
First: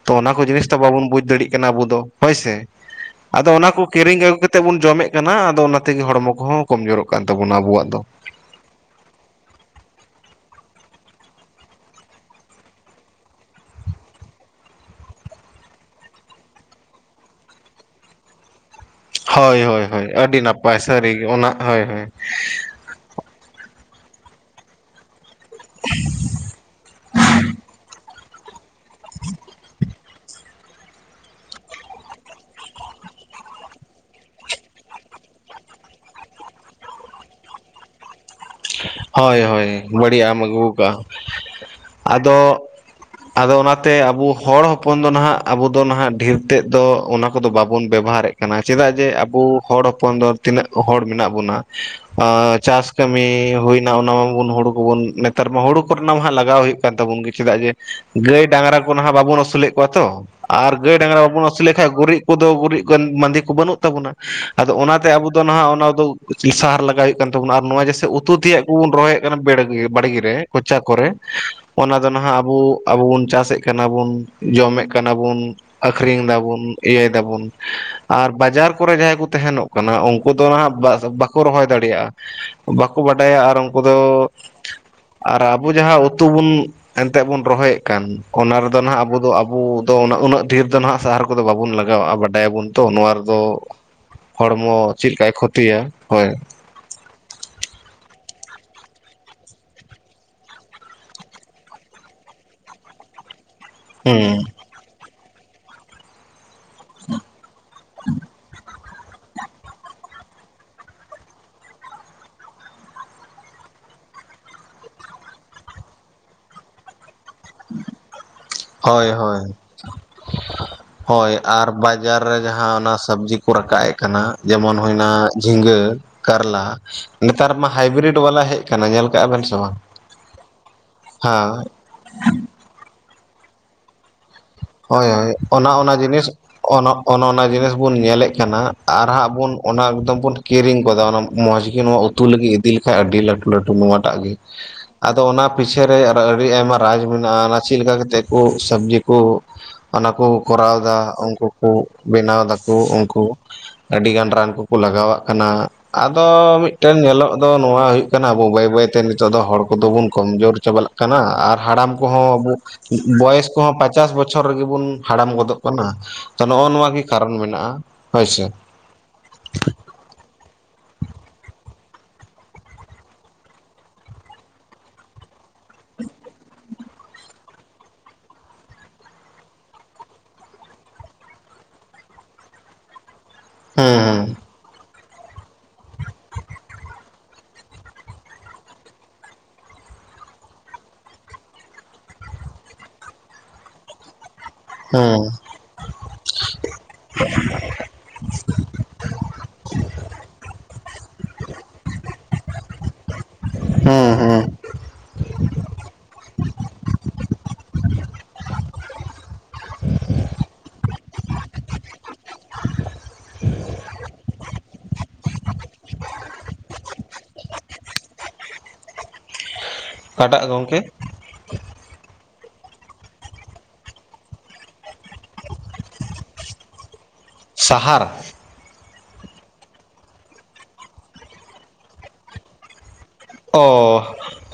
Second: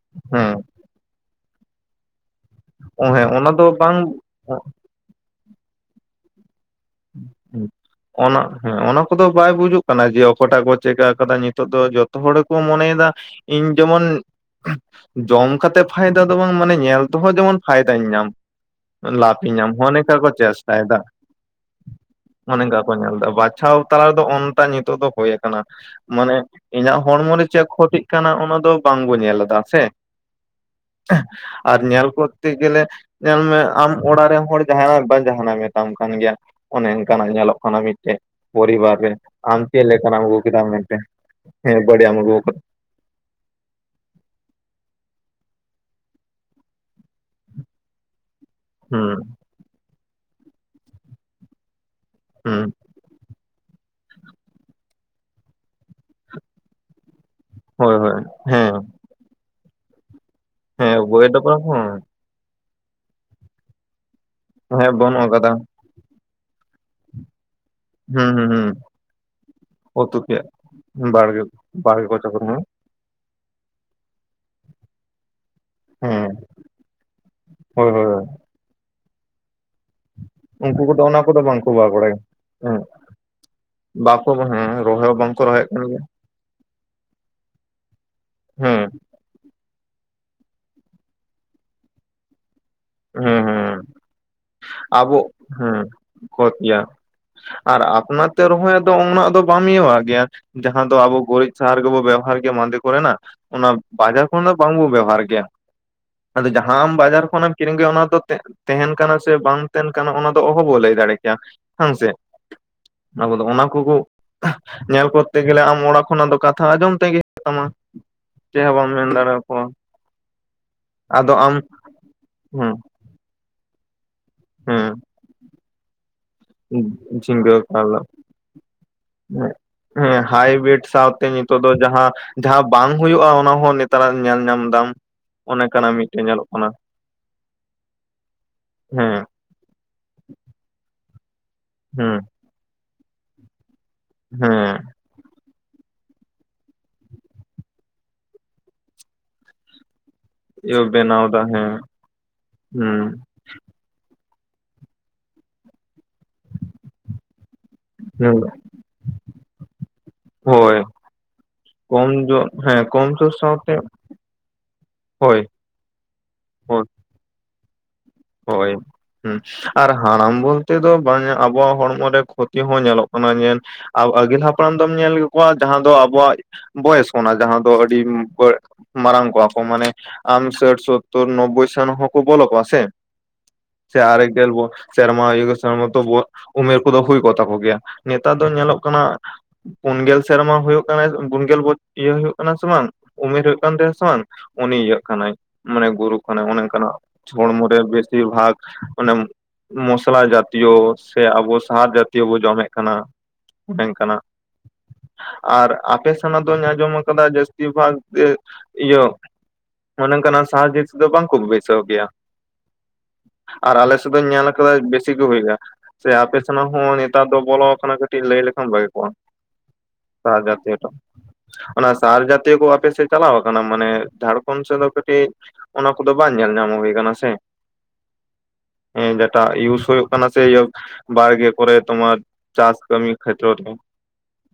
ᱛᱚ ᱚᱱᱟ ᱠᱚ ᱦᱮᱸ ᱡᱤᱱᱤᱥ ᱛᱚ ᱵᱟᱵᱚᱱ ᱵᱩᱡᱽ ᱫᱟᱹᱲᱤᱜ ᱠᱟᱱᱟ ᱟᱵᱩ ᱫᱚ ᱾ ᱦᱳᱭ ᱥᱮ, ᱦᱮᱸ ᱟᱫᱚ ᱫᱚ ᱚᱱᱟ ᱠᱚ ᱵᱟᱝ ᱠᱤᱨᱤᱧ ᱟᱹᱜᱩ ᱠᱟᱛᱮᱫ ᱵᱚᱱ ᱡᱚᱢᱮᱫᱼᱼ ᱠᱟᱱᱟ ᱟᱫᱚ ᱚᱱᱟ ᱛᱮᱜᱮ ᱦᱚᱲᱢᱚ ᱠᱚᱦᱚᱸ ᱠᱚᱢ ᱡᱚᱨᱚᱜ ᱠᱟᱱ ᱛᱟᱵᱚᱱᱟ ᱟᱵᱚᱣᱟᱜ ᱫᱚ᱾ ᱚᱱᱟ, ᱦᱮᱸ ᱚᱱᱟ ᱠᱚᱫᱚ ᱵᱟᱭ ᱵᱩᱡᱩᱜ ᱠᱟᱱᱟ ᱡᱮ ᱚᱠᱚᱴᱟᱜ ᱠᱚ ᱪᱮᱠᱟ ᱟᱠᱟᱫᱟ ᱱᱤᱛᱚᱜ ᱫᱚ ᱡᱚᱛᱚ ᱦᱚᱲ ᱜᱮᱠᱚ ᱢᱚᱱᱮᱭᱮᱫᱟᱼᱼ ᱤᱧ ᱡᱮᱢᱚᱱᱼᱼ ᱡᱚᱢ ᱠᱟᱛᱮᱜ ᱯᱷᱟᱭᱫᱟ ᱫᱚ ᱵᱟᱝ ᱢᱟᱱᱮ ᱧᱮᱞ ᱛᱮᱦᱚᱸ ᱡᱮᱢᱚᱱ ᱯᱷᱟᱭᱫᱟᱧ ᱧᱟᱢ ᱾ ᱦᱚᱭ ᱦᱚᱭ ᱦᱚᱭ ᱟᱹᱰᱤ ᱱᱟᱯᱯᱟᱭ ᱪᱮᱥᱴᱟᱭᱮᱫᱟ ᱥᱟᱹᱨᱤᱜᱮ ᱚᱱᱟ, ᱦᱚᱭ ᱦᱚᱭ ᱾ ᱚᱱᱮ ᱚᱱᱠᱟ ᱠᱚ ᱧᱮᱞ ᱮᱫᱟ ᱵᱟᱪᱷᱟᱣ ᱛᱟᱞᱟ ᱨᱮᱫᱚ ᱚᱱᱛᱟ ᱱᱤᱛᱚᱜ ᱫᱚᱼᱼ ᱦᱩᱭ ᱟᱠᱟᱱᱟ, ᱢᱟᱱᱮ ᱤᱧᱟᱹᱜ ᱦᱚᱲᱢᱚ ᱨᱮ ᱪᱮᱫ ᱠᱷᱚᱛᱤᱜ ᱠᱟᱱᱟ ᱚᱱᱟ ᱫᱚᱼᱼ ᱵᱟᱝᱵᱚ ᱧᱮᱞ ᱮᱫᱟ ᱥᱮᱼᱼ [unintelligible] ᱟᱨ ᱧᱮᱞ ᱠᱚᱨᱛᱮ ᱜᱮᱞᱮ, ᱧᱮᱞ ᱢᱮ ᱟᱢ ᱚᱲᱟᱜ ᱨᱮᱱ ᱦᱚᱲ ᱡᱟᱸᱦᱱᱟᱜ ᱵᱟᱝ ᱡᱟᱸᱦᱟᱱᱟᱜ ᱢᱮᱛᱟᱢ ᱠᱟᱱ ᱜᱮᱭᱟ ᱾ ᱚᱱᱮ ᱚᱱᱠᱟᱱᱟᱜ ᱧᱮᱞᱚᱜ ᱠᱟᱱᱟ ᱢᱤᱫᱴᱮᱡ ᱾ ᱯᱚᱨᱤᱵᱟᱨ ᱨᱮ ᱦᱳᱭ ᱟᱢ ᱦᱳᱭ ᱪᱮᱫ ᱞᱮᱠᱟᱱᱟᱜ ᱵᱟᱹᱲᱤᱡ ᱟᱜ ᱟᱹᱜᱩ ᱮᱢ ᱠᱮᱫᱟᱢ ᱠᱟᱜᱼᱟ ᱢᱮᱱᱛᱮ, ᱦᱮᱸ ᱵᱟᱹᱲᱤᱡᱟᱜ ᱮᱢ ᱟᱜᱩ ᱠᱟᱫᱟ ᱟᱫᱚ ᱾ ᱟᱫᱚ ᱚᱱᱟ ᱛᱮ ᱟᱵᱚ ᱦᱚᱲ ᱦᱚᱯᱚᱱ ᱫᱚ, ᱱᱟᱦᱟᱜ ᱟᱵᱚ ᱫᱚ ᱱᱟᱦᱟᱜ ᱰᱷᱤᱨ ᱛᱮᱫ ᱫᱚ, ᱚᱱᱟ ᱠᱚᱫᱚ ᱵᱟᱵᱚᱱ ᱵᱮᱵᱚᱦᱟᱨᱮᱫ ᱠᱟᱱᱟ ᱪᱮᱫᱟᱜ ᱡᱮ ᱦᱩᱸ ᱟᱵᱚ ᱦᱚᱲ ᱦᱚᱯᱚᱱ ᱫᱚ, ᱛᱤᱱᱟᱹᱜ ᱦᱚᱲ ᱢᱮᱱᱟᱜ ᱵᱚᱱᱟ, ᱟ ᱦᱩᱸ ᱪᱟᱥ ᱠᱟᱹᱢᱤ ᱦᱩᱭᱱᱟ ᱚᱱᱟ ᱢᱟᱵᱚᱱ ᱦᱩᱲᱩ ᱠᱚᱵᱚᱱ ᱱᱮᱛᱟᱨ ᱢᱟ ᱦᱩᱲᱩ ᱠᱚᱨᱮᱱᱟᱜ ᱢᱟᱦᱟᱜ ᱞᱟᱜᱟᱣ ᱦᱩᱭᱩᱜ ᱠᱟᱱ ᱛᱟᱵᱚᱱ ᱜᱮ ᱾ ᱪᱮᱫᱟᱜ ᱡᱮ ᱦᱳᱭ ᱦᱳᱭ ᱜᱟᱹᱭ ᱦᱮᱸ ᱰᱟᱝᱨᱟ ᱠᱚ ᱱᱟᱦᱟᱜ ᱵᱟᱵᱚᱱ ᱟᱹᱥᱩᱞᱮᱫ ᱠᱚᱣᱟ ᱛᱚ, ᱟᱨ ᱦᱮᱸ ᱜᱟᱹᱭ ᱰᱟᱝᱨᱟ ᱵᱳᱭ ᱵᱟᱵᱚᱱ ᱰᱟᱵᱨᱟ ᱟᱥᱩᱞᱮᱫ ᱦᱚᱸ ᱠᱷᱟᱡ ᱜᱩᱨᱤᱡᱽ ᱠᱚᱫᱚ ᱜᱩᱨᱤᱡᱽ ᱢᱟᱸᱫᱤ ᱠᱚ ᱵᱟᱹᱱᱩᱜ ᱛᱟᱵᱚᱱᱟ, ᱟᱫᱚ ᱦᱮᱸ ᱚᱱᱟᱛᱮ ᱵᱟᱹᱱᱩᱜ ᱟᱵᱚ ᱫᱚ ᱟᱠᱟᱫᱟ ᱱᱟᱦᱟᱜ ᱚᱱᱟ ᱫᱚ ᱥᱟᱨ ᱞᱟᱜᱟᱣ ᱦᱩᱭᱩᱜ ᱠᱟᱱ ᱛᱟᱵᱚᱱᱟ ᱟᱨ ᱱᱚᱣᱟ ᱡᱮ ᱦᱩᱸ ᱩᱛᱩ ᱦᱩᱸ ᱛᱮᱭᱟᱜ ᱦᱩᱸ ᱠᱚᱵᱚᱱ ᱨᱚᱦᱚᱭᱮᱫ ᱠᱟᱱᱟ, ᱵᱮᱲᱜᱮ ᱩᱛᱩ ᱵᱟᱲᱜᱮ ᱠᱮᱫ ᱨᱮ ᱠᱚᱪᱟ ᱠᱚᱨᱮ, ᱵᱟᱲᱜᱮ ᱚᱱᱟ ᱵᱟᱲᱜᱮ ᱫᱚ ᱠᱚᱪᱟ ᱱᱟᱦᱟᱜ ᱠᱚᱨᱮᱱᱟᱜ ᱟᱵᱚ ᱟᱵᱚ ᱵᱚᱱ ᱪᱟᱥᱮᱫ ᱠᱟᱱᱟ ᱵᱚᱱ ᱡᱚᱢᱮᱫ ᱠᱟᱱᱟ ᱵᱚᱱ ᱟᱠᱷᱨᱤᱧ ᱦᱮᱸ ᱫᱟᱵᱚᱱ, ᱤᱭᱟᱹᱭ ᱫᱟᱵᱩᱱ ᱦᱳᱭ ᱦᱳᱭ ᱦᱳᱭ ᱟᱨ ᱵᱟᱡᱟᱨ ᱠᱚᱨᱮ ᱡᱟᱦᱟᱸᱭ ᱠᱚ ᱛᱟᱦᱮᱱᱚᱜ ᱠᱟᱱᱟ ᱩᱱᱠᱩ ᱫᱚ ᱦᱟᱜ ᱩᱱᱠᱩ ᱠᱚᱫᱚ ᱚᱱᱟ ᱠᱚᱫᱚ ᱵᱟᱠᱚ ᱨᱚᱦᱚᱭ ᱵᱟᱝᱠᱚ ᱫᱟᱲᱮᱭᱟᱜᱼᱟ᱾ ᱵᱟᱲᱟᱭᱟ ᱦᱮᱸ ᱵᱟᱠᱚ ᱵᱟᱰᱟᱭᱟ ᱟᱨ ᱩᱱᱠᱩ ᱫᱚ ᱵᱟᱠᱚ ᱦᱮᱸ ᱨᱚᱦᱚᱭ ᱦᱚᱸ ᱵᱟᱝᱠᱚ ᱟᱨ ᱨᱚᱦᱚᱭᱮᱫ ᱟᱵᱚ ᱠᱟᱱ ᱜᱮᱭᱟ ᱡᱟᱦᱟᱸ ᱩᱛᱩ ᱵᱚᱱ ᱮᱱᱛᱮᱫ ᱵᱚᱱ ᱨᱚᱦᱚᱭᱮᱫ ᱠᱟᱱ, ᱚᱱᱟ ᱨᱮᱫᱚ ᱦᱮᱸ ᱱᱟᱦᱟᱜ ᱟᱵᱚ ᱫᱚ ᱟᱵᱚ - ᱟᱫᱚ ᱩᱱᱟᱹᱜ ᱰᱷᱮᱨ ᱫᱚ ᱱᱟᱦᱟᱜ ᱥᱟᱦᱟᱨ ᱠᱚᱫᱚ ᱵᱟᱵᱚᱱ ᱞᱟᱜᱟᱣᱟᱜᱼᱟ ᱵᱟᱰᱟᱭ ᱟᱵᱚᱱ ᱛᱚ ᱱᱚᱣᱟ ᱨᱮᱫᱚ ᱦᱮᱸ ᱦᱮᱸ ᱦᱚᱲᱢᱚ ᱪᱮᱫ ᱟᱵᱚ ᱞᱮᱠᱟᱭ ᱦᱮᱸ ᱠᱷᱚᱛᱤᱭᱟ ᱦᱳᱭ ᱾ [unintelligible] ᱟᱨ ᱟᱯᱱᱟᱨ ᱛᱮ ᱨᱚᱦᱚᱭ ᱫᱚ ᱩᱱᱟ ᱫᱚ ᱵᱟᱢ ᱤᱭᱟᱹᱣᱟᱜ ᱜᱮᱭᱟ᱾ ᱡᱟᱦᱟᱸ ᱫᱚ ᱟᱵᱚ ᱜᱩᱨᱤᱡᱽ ᱥᱟᱦᱟᱨ ᱜᱮᱵᱚ ᱵᱮᱵᱚᱦᱟᱨ ᱜᱮᱭᱟ, ᱢᱟᱫᱮ ᱠᱚᱨᱮᱱᱟᱜ ᱚᱱᱟ ᱵᱟᱡᱟᱨ ᱠᱷᱚᱱ ᱦᱩᱸ ᱫᱚ ᱵᱟᱝ ᱵᱚᱱ ᱵᱮᱵᱚᱦᱟᱨ ᱜᱮᱭᱟ, ᱟᱫᱚ ᱡᱟᱦᱟᱸᱢ ᱵᱟᱡᱟᱨ ᱠᱷᱚᱱᱮᱢ ᱠᱤᱨᱤᱧ ᱜᱮᱭᱟ ᱚᱱᱟ ᱫᱚ ᱛᱟᱦᱮᱱ ᱠᱟᱱᱟ ᱥᱮ ᱵᱟᱝ ᱛᱟᱦᱮᱱ ᱠᱟᱱᱟ, ᱚᱱᱟ ᱫᱚ ᱚᱦᱚ ᱵᱚ ᱞᱟᱹᱭ ᱫᱟᱲᱮ ᱠᱮᱭᱟ, ᱦᱮᱸ ᱥᱮ ᱟᱵᱚ ᱫᱚ ᱚᱱᱟ ᱠᱚᱠᱚ ᱧᱮᱞ ᱠᱚᱨᱛᱮ ᱜᱮᱞᱮ, ᱟᱢ ᱚᱲᱟᱜ ᱠᱷᱚᱱᱟᱜ ᱫᱚ ᱠᱟᱛᱷᱟ ᱟᱸᱡᱚᱢ ᱛᱮᱜᱮ [unintelligible] ᱪᱮᱫ ᱦᱚᱸ ᱵᱟᱢ ᱢᱮᱱ ᱦᱳᱭ ᱦᱳᱭ ᱫᱟᱲᱮᱭᱟᱠᱚᱣᱟ ᱟᱫᱚ ᱦᱳᱭ ᱟᱢ ᱟᱨ ᱵᱟᱡᱟᱨ ᱨᱮ ᱦᱮᱸ ᱡᱟᱦᱟᱸ ᱚᱱᱟ ᱥᱚᱵᱽᱡᱤ ᱠᱚ ᱨᱟᱠᱟᱵ ᱮᱫ ᱠᱟᱱᱟ, ᱡᱮᱢᱚᱱ ᱦᱮᱸ ᱦᱩᱭᱱᱟ ᱡᱷᱤᱸᱜᱟ ᱠᱟᱨᱞᱟ, ᱱᱮᱛᱟᱨ ᱡᱷᱤᱸᱜᱟᱹ ᱢᱟ ᱠᱟᱨᱞᱟ ᱦᱟᱭᱵᱨᱤᱰ ᱵᱟᱞᱟ ᱦᱮᱡ ᱟᱠᱟᱱᱟ ᱧᱮᱞ ᱠᱟᱜᱼᱟ ᱵᱮᱱ ᱦᱮᱸ ᱥᱮ ᱵᱟᱝ? ᱦᱮᱸ ᱦᱟᱭᱵᱨᱤᱰ ᱥᱟᱶᱛᱮ ᱱᱤᱛᱚᱜ ᱦᱮᱸ ᱫᱚ ᱡᱟᱦᱟᱸ ᱡᱟᱦᱟᱸ ᱵᱟᱝ ᱦᱩᱭᱩᱜᱼᱟ, ᱚᱱᱟ ᱦᱚᱸ ᱱᱮᱛᱟᱨᱟᱜ ᱧᱮᱞ ᱧᱟᱢ ᱫᱟᱢ ᱦᱳᱭ ᱦᱳᱭ ᱾ ᱚᱱᱟ ᱚᱱᱟ ᱚᱱᱮᱠᱟᱱᱟᱜ ᱢᱤᱫᱴᱮᱱ ᱡᱤᱱᱤᱥ ᱧᱮᱞᱚᱜ ᱠᱟᱱᱟ ᱚᱱ ᱚᱱᱮ ᱚᱱᱟ ᱡᱤᱱᱤᱥ ᱵᱚᱱ ᱧᱮᱞᱮᱫ ᱠᱟᱱᱟ, ᱟᱨ ᱦᱮᱸ ᱦᱟᱸᱜ ᱵᱩᱱ ᱚᱱᱟ ᱮᱠᱫᱚᱢ ᱵᱩᱱ ᱠᱤᱨᱤᱧ ᱜᱚᱫᱟ ᱚᱱᱟ ᱢᱚᱸᱡᱽ ᱜᱮᱤ ᱱᱚᱶᱟ ᱦᱮᱸ ᱩᱛᱩ ᱞᱟᱹᱜᱤᱫ ᱤᱫᱤ ᱞᱮᱠᱷᱟᱱᱡ ᱟᱹᱰᱤ ᱞᱟᱹᱴᱩ ᱞᱟᱹᱴᱩ ᱱᱚᱣᱟ ᱮᱴᱟᱜ ᱜᱮ ᱦᱮᱸ ᱾ ᱟᱫᱚ ᱚᱱᱟ ᱯᱤᱪᱷᱮ ᱟᱹᱰᱤ ᱟᱭᱢᱟ ᱨᱟᱡᱽ ᱢᱮᱱᱟᱜᱼᱟ, ᱚᱱᱟ ᱪᱮᱫ ᱞᱮᱠᱟ ᱠᱟᱛᱮᱫ ᱠᱚ ᱥᱚᱵᱽᱡᱤ ᱠᱚ ᱚᱱᱟ ᱠᱚ ᱠᱚᱨᱟᱣ ᱫᱟ ᱵᱮᱱᱟᱣ ᱩᱱᱠᱩ ᱠᱚ ᱦᱮᱸ ᱵᱮᱱᱟᱣ ᱫᱟᱠᱚ ᱩᱱᱠᱩ ᱦᱩᱸ ᱟᱹᱰᱤᱜᱟᱱ ᱨᱟᱱ ᱠᱚᱠᱚ ᱞᱟᱜᱟᱣ ᱟᱜ ᱠᱟᱱᱟ, ᱟᱫᱚ ᱢᱤᱫᱴᱮᱱ ᱧᱮᱞᱚᱜ ᱫᱚ ᱱᱚᱣᱟ ᱦᱩᱭᱩᱜ ᱠᱟᱱᱟ, ᱟᱵᱚ ᱵᱟᱹᱭ ᱵᱟᱹᱭ ᱛᱮ ᱱᱤᱛᱚᱜ ᱫᱚ ᱦᱚᱲ ᱠᱚᱫᱚ ᱵᱚᱱ ᱠᱚᱢᱡᱳᱨ ᱦᱳᱭ ᱪᱟᱵᱟᱜ ᱠᱟᱱᱟ, ᱟᱨ ᱦᱟᱲᱟᱢ ᱠᱚᱢ ᱠᱚᱦᱚᱸ ᱡᱳᱨ ᱟᱵᱚ ᱦᱮᱸ ᱠᱚᱢ ᱡᱳᱨ ᱵᱚᱭᱮᱥ ᱥᱟᱶᱛᱮ ᱠᱚᱦᱚᱸ ᱯᱟᱸᱪᱟᱥ ᱵᱚᱪᱷᱚᱨ ᱜᱮᱵᱚᱱ ᱦᱟᱲᱟᱢ ᱦᱳᱭ ᱜᱚᱫᱚᱜ ᱠᱟᱱᱟ, ᱛᱚ ᱱᱚᱜᱼᱚ ᱦᱳᱭ ᱱᱚᱣᱟ ᱜᱮ ᱠᱟᱨᱚᱱ ᱢᱮᱱᱟᱜᱼᱟ᱾ ᱦᱳᱭᱥᱮ ᱦᱳᱭ ᱦᱩᱸ ᱟᱨ ᱦᱟᱲᱟᱢ ᱵᱚᱞᱛᱮ ᱫᱚ ᱵᱟᱝ ᱟᱵᱚᱣᱟᱜ ᱦᱚᱲᱢᱚ ᱨᱮ ᱠᱷᱚᱛᱤ ᱦᱚᱸ ᱧᱮᱞᱚᱜ ᱠᱟᱱᱟ, ᱟᱨ ᱟᱹᱜᱤᱞ ᱦᱟᱯᱲᱟᱢ ᱫᱚᱢ ᱧᱮᱞ ᱠᱚᱣᱟ ᱡᱟᱦᱟᱸ ᱫᱚ ᱟᱵᱚᱣᱟᱜ ᱵᱚᱭᱮᱥ ᱚᱱᱟ ᱡᱟᱦᱟᱸ ᱫᱚ ᱟᱹᱰᱤ ᱵᱟᱹᱲ ᱢᱟᱨᱟᱝ ᱠᱚᱣᱟ ᱠᱚ ᱢᱟᱱᱮ ᱟᱢ ᱥᱟᱴ ᱥᱳᱛᱛᱳᱨ ᱱᱚᱵᱵᱳᱭ ᱥᱚᱱ ᱦᱚᱸᱠᱚ ᱵᱚᱞᱚ ᱠᱚᱣᱟ ᱥᱮ? ᱥᱮ ᱟᱨᱮᱠ ᱦᱩᱸ ᱰᱮᱲ ᱵᱚᱪᱷ ᱥᱮᱨᱢᱟ [unintelligible] ᱩᱢᱮᱨ ᱠᱚᱫᱚ ᱦᱩᱭ ᱠᱚᱜ ᱛᱟᱠᱚ ᱜᱮᱭᱟ, ᱱᱮᱛᱟᱨ ᱫᱚ ᱧᱮᱞᱚᱜ ᱠᱟᱱᱟ ᱯᱩᱱ ᱜᱮᱞ ᱥᱮᱨᱢᱟ ᱦᱩᱭᱩᱜ ᱠᱟᱱᱟ ᱯᱩᱱ ᱜᱮᱞ [unintelligible] ᱤᱭᱟᱹ ᱦᱩᱭᱩᱜ ᱠᱟᱱᱟ ᱥᱮ ᱵᱟᱝ ᱩᱢᱮᱨ ᱦᱩᱭᱩᱜ ᱠᱟᱱ ᱛᱟᱭᱟ ᱥᱮ ᱵᱟᱝ? ᱩᱱᱤ ᱤᱭᱟᱹᱜ ᱦᱩᱸ ᱠᱟᱱᱟᱭ, ᱢᱟᱱᱮ ᱜᱩᱨᱩ ᱠᱟᱱᱟᱭ, ᱚᱱᱮ ᱚᱱᱠᱟ ᱱᱟᱜ ᱦᱚᱲᱢᱚ ᱨᱮ ᱵᱮᱥ ᱤᱨ ᱵᱷᱟᱜ ᱚᱱᱮ ᱢᱚᱥᱞᱟ ᱡᱟᱛᱤᱭᱚ ᱥᱮ ᱟᱵᱚ ᱥᱟᱦᱟᱨ ᱡᱟᱛᱤᱭᱚ ᱵᱚ ᱡᱚᱢᱮᱫ ᱠᱟᱱᱟ ᱦᱩᱸ ᱚᱰᱟᱝ ᱦᱩᱸ ᱠᱟᱱᱟᱜ ᱦᱩᱸ ᱟᱨ ᱟᱯᱮ ᱥᱮᱱᱟᱜ ᱫᱚᱧ ᱟᱸᱡᱚᱢ ᱟᱠᱟᱫᱟ ᱡᱟᱹᱥᱛᱤ ᱵᱷᱟᱜ ᱤᱭᱟᱹ ᱢᱚᱱᱮ ᱠᱟᱱᱟ ᱥᱟᱦᱟᱡ ᱫᱚ ᱵᱟᱝ ᱠᱚ ᱵᱟᱹᱭᱥᱟᱹᱣ ᱜᱮᱭᱟ ᱟᱨ ᱟᱞᱮ ᱥᱮᱫ ᱫᱚᱧ ᱧᱮᱞ ᱟᱠᱟᱫᱟ ᱵᱮᱥᱤ ᱜᱮ ᱦᱩᱭᱩᱜᱼᱟ᱾ ᱥᱮ ᱟᱯᱮ ᱥᱮᱱᱟᱜ ᱦᱚᱸ ᱱᱮᱛᱟᱨ ᱫᱚ ᱵᱚᱞᱚ ᱟᱠᱟᱱᱟ ᱠᱟᱹᱴᱤᱡ ᱞᱟᱹᱭ ᱞᱮᱠᱷᱟᱱ ᱵᱷᱟᱜᱤ ᱠᱚᱜᱼᱟ᱾ ᱚᱠᱟᱴᱟᱜ ᱜᱚᱢᱠᱮ [unintelligible] ᱚᱱᱟ ᱥᱟᱨ ᱡᱟᱛᱤᱭᱚ ᱠᱚ ᱟᱯᱮ ᱥᱮᱫ ᱪᱟᱞᱟᱣ ᱟᱠᱟᱱᱟ ᱢᱟᱱᱮ ᱡᱷᱟᱲᱠᱷᱚᱱᱰ ᱥᱮᱫ ᱫᱚ ᱠᱟᱹᱴᱤᱡ᱾ ᱚᱱᱟ ᱠᱚᱫᱚ ᱵᱟᱝ ᱧᱮᱞ ᱧᱟᱢ ᱦᱩᱭᱩ ᱠᱟᱱᱟ ᱥᱮ᱾ ᱥᱟᱦᱟᱨ ᱦᱮᱸ ᱡᱮᱴᱟ ᱤᱭᱩᱥ ᱦᱩᱭᱩᱜ ᱠᱟᱱᱟ ᱥᱮ ᱵᱟᱲᱜᱮ ᱠᱚᱨᱮ ᱛᱳᱢᱟᱨ ᱪᱟᱥ ᱠᱟᱹᱢᱤ ᱠᱷᱮᱛᱨᱚ ᱨᱮ᱾ ᱚ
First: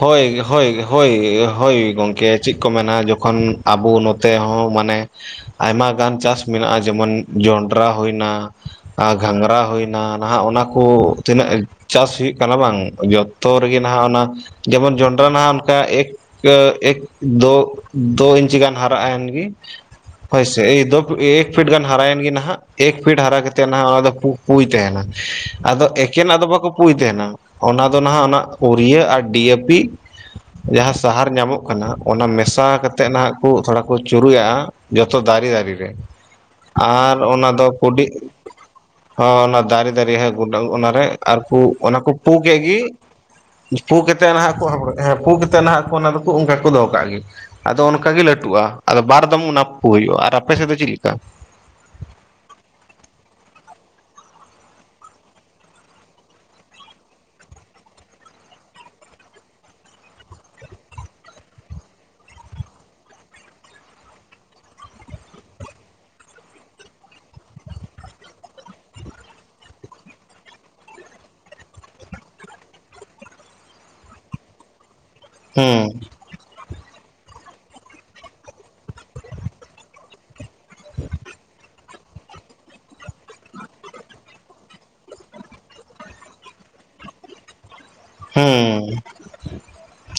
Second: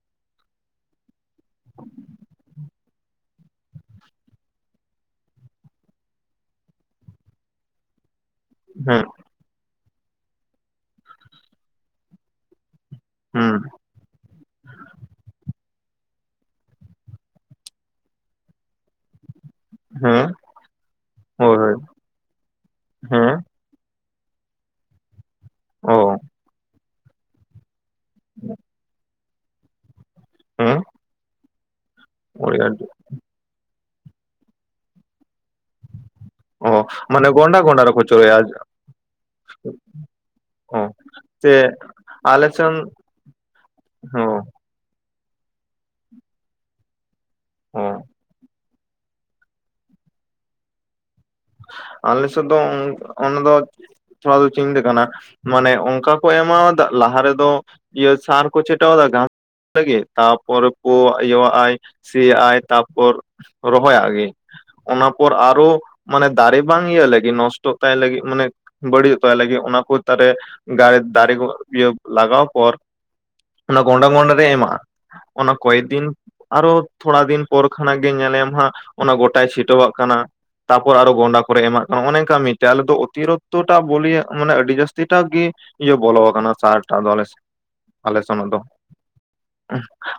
ᱦᱳᱭ ᱦᱳᱭ ᱦᱳᱭ ᱦᱳᱭ ᱜᱚᱢᱠᱮ ᱪᱮᱫ ᱠᱚ ᱢᱮᱱᱟ ᱡᱚᱠᱷᱚᱱ ᱟᱵᱚ ᱱᱚᱛᱮ ᱦᱚᱸ ᱢᱟᱱᱮ᱾ ᱟᱭᱢᱟᱜᱟᱱ ᱪᱟᱥ ᱢᱮᱱᱟᱜᱼᱟ ᱡᱮᱢᱚᱱ ᱡᱚᱱᱰᱨᱟ ᱦᱩᱭᱱᱟ᱾ ᱦᱮᱸ ᱟᱨ ᱜᱷᱟᱸᱜᱨᱟ ᱦᱩᱭᱱᱟ ᱱᱟᱦᱟᱜ ᱚᱱᱟ ᱠᱚ ᱛᱤᱱᱟᱹᱜ ᱪᱟᱥ ᱦᱩᱭᱩᱜ ᱠᱟᱱᱟ ᱵᱟᱝ ᱛᱚ ᱦᱩᱸ ᱨᱮᱜᱮ ᱱᱟᱦᱟᱜ ᱚᱱᱟ ᱡᱮᱢᱚᱱ ᱡᱚᱱᱰᱨᱟ ᱱᱟᱦᱟᱜ᱾ ᱚᱱᱠᱟ ᱮᱠ ᱮᱠ ᱫᱳ ᱤᱧᱪᱤ ᱜᱟᱱ ᱦᱟᱨᱟᱜᱱ ᱜᱮ᱾ ᱦᱮᱸ ᱦᱚᱭ ᱥᱮ ᱫᱳ ᱮᱠ ᱦᱳᱭ ᱯᱷᱤᱴ ᱦᱳᱭ ᱜᱟᱱ ᱦᱟᱨᱟᱭᱮᱱ ᱜᱮ ᱱᱟᱟᱜ ᱮᱠ ᱯᱷᱤᱴ ᱦᱟᱨᱟ ᱦᱮᱸ ᱠᱟᱛᱮ ᱚᱱᱟ ᱫᱚ ᱯᱩᱭ ᱛᱟᱦᱮᱱᱟ ᱟᱫᱚ ᱚ ᱮᱠᱮᱱᱟ ᱫᱚ ᱵᱟᱼᱼ ᱯᱩᱭ ᱛᱟᱦᱮᱱᱟ ᱚᱱᱟ ᱫᱚ ᱱᱟᱦᱟᱜ ᱚᱱᱟ ᱩᱨᱤᱭᱟᱹ ᱟᱨ ᱰᱤᱭᱮ ᱯᱤ ᱦᱮᱸ ᱡᱟᱦᱟᱸ ᱥᱟᱦᱟᱨ ᱧᱟᱢᱚᱜ᱾ ᱚᱱᱟ ᱢᱮᱥᱟ ᱠᱟᱛᱮ ᱱᱟᱜ ᱠᱚ ᱛᱷᱚᱲᱟ ᱠᱚ ᱪᱩᱨᱩᱡᱜᱼᱟ ᱡᱚᱛᱚ ᱫᱟᱨᱮ ᱫᱟᱨᱮ ᱨᱮ᱾ ᱚ ᱟᱨ ᱢᱟᱱᱮ ᱚᱱᱟ ᱜᱚᱱᱰᱟ ᱫᱚ ᱜᱚᱱᱰᱟ ᱨᱮᱠᱚ ᱠᱩᱰᱤ ᱪᱚᱨᱟᱭᱟ ᱚ ᱚᱱᱟ ᱫᱟᱨᱮ ᱫᱟᱨᱮ ᱜᱩᱰᱟᱹ ᱚ ᱚᱱᱟᱨᱮ ᱥᱮ ᱟᱨᱠᱩ ᱚᱱᱟ ᱠᱚ ᱯᱩ ᱟᱞᱮ ᱠᱮᱫ ᱥᱮᱱ ᱜᱤ᱾ ᱯᱩ ᱠᱟᱛᱮ ᱦᱚᱸ ᱱᱟᱦᱟᱜ ᱠᱚ ᱦᱮᱸ ᱯᱩ ᱠᱟᱛᱮ ᱱᱟᱦᱟᱜ ᱠᱚ ᱚᱱᱟ ᱫᱚᱠᱚ ᱚᱱᱠᱟ ᱠᱚ ᱫᱚᱦᱚ ᱠᱟᱜ ᱜᱮ᱾ ᱟᱫᱚ ᱦᱚᱸ ᱚᱱᱠᱟᱜᱮ ᱞᱟᱹᱴᱩᱜᱼᱟ ᱟᱫᱚ ᱵᱟᱨ ᱫᱚᱢ ᱚᱱᱟ ᱠᱚ ᱦᱩᱭᱩᱜᱼᱟ ᱟᱨ ᱟᱯᱮ ᱥᱮᱫ ᱫᱚ ᱪᱮᱫᱞᱮᱠᱟ᱾ ᱟᱞᱮ ᱥᱮᱫ ᱫᱚ ᱚᱱᱟ ᱫᱚ ᱛᱷᱚᱲᱟ ᱫᱚ ᱪᱤᱱᱛᱟᱹ ᱠᱟᱱᱟ᱾ ᱢᱟᱱᱮ ᱚᱱᱠᱟ ᱠᱚ ᱮᱢᱟᱣᱟᱫᱟ ᱞᱟᱦᱟ ᱨᱮᱫᱚ ᱤᱭᱟᱹ ᱥᱟᱨ ᱠᱚ ᱪᱤᱴᱟᱹᱣᱟᱫᱟ᱾ ᱛᱟᱯᱚᱨ ᱯᱩ ᱤᱭᱟᱹ ᱥᱤ ᱟᱭ ᱛᱟᱨᱯᱚᱨ ᱨᱚᱦᱚᱭᱟᱜ ᱜᱮ ᱚᱱᱟ ᱯᱚᱨ ᱟᱨᱚ᱾ ᱢᱟᱱᱮ ᱫᱟᱨᱮ ᱵᱟᱝ ᱤᱭᱟᱹ ᱞᱟᱹᱜᱤᱫ ᱱᱚᱥᱴᱚ ᱛᱟᱭ ᱞᱟᱹᱜᱤᱫ ᱢᱟᱱᱮ᱾ ᱵᱟᱹᱲᱤᱡ ᱛᱟᱭ ᱞᱟᱹᱜᱤᱫ ᱚᱱᱟ ᱠᱚ ᱛᱟᱨᱮ ᱫᱟᱨᱮ ᱠᱚ ᱤᱭᱟᱹ ᱞᱟᱜᱟᱣ ᱯᱚᱨ᱾ ᱚᱱᱟ ᱜᱚᱸᱰᱟ ᱜᱚᱸᱰᱟ ᱨᱮ ᱮᱢᱟᱜᱼᱟ ᱚᱱᱟ ᱠᱚᱭᱮᱠ ᱦᱩᱸ ᱫᱤᱱ᱾ ᱟᱨᱚ ᱛᱷᱚᱲᱟ ᱫᱤᱱ ᱯᱚᱨ ᱠᱷᱚᱱᱟᱜ ᱜᱮ ᱧᱮᱞᱮᱢ ᱦᱟᱸᱜ ᱚᱱᱟ ᱜᱚᱴᱟᱭ ᱪᱷᱤᱴᱟᱹᱣᱟᱜ ᱠᱟᱱᱟ᱾ ᱛᱟᱯᱚᱨ ᱟᱨᱚ ᱜᱚᱱᱰᱟ ᱠᱚᱨᱮ ᱮᱢᱟᱜ ᱠᱟᱱᱟ ᱚᱱᱮ ᱠᱟ ᱢᱤᱫᱴᱮᱱ ᱟᱞᱮᱫ ᱫᱚ ᱚᱛᱤᱨᱤᱠᱛᱚ ᱴᱟ ᱵᱚᱞᱤᱭ ᱢᱟᱱᱮ ᱟᱹᱰᱤ ᱡᱟᱹᱥᱛᱤ ᱴᱟᱜ ᱜᱮ᱾ ᱤᱭᱟᱹ ᱵᱚᱞ ᱠᱟᱱᱟ ᱥᱟᱨ ᱴᱟ ᱟᱞᱮ [inaudible] ᱟᱞᱮ ᱥᱮᱱᱟᱜ ᱫᱚ ᱦᱩᱸ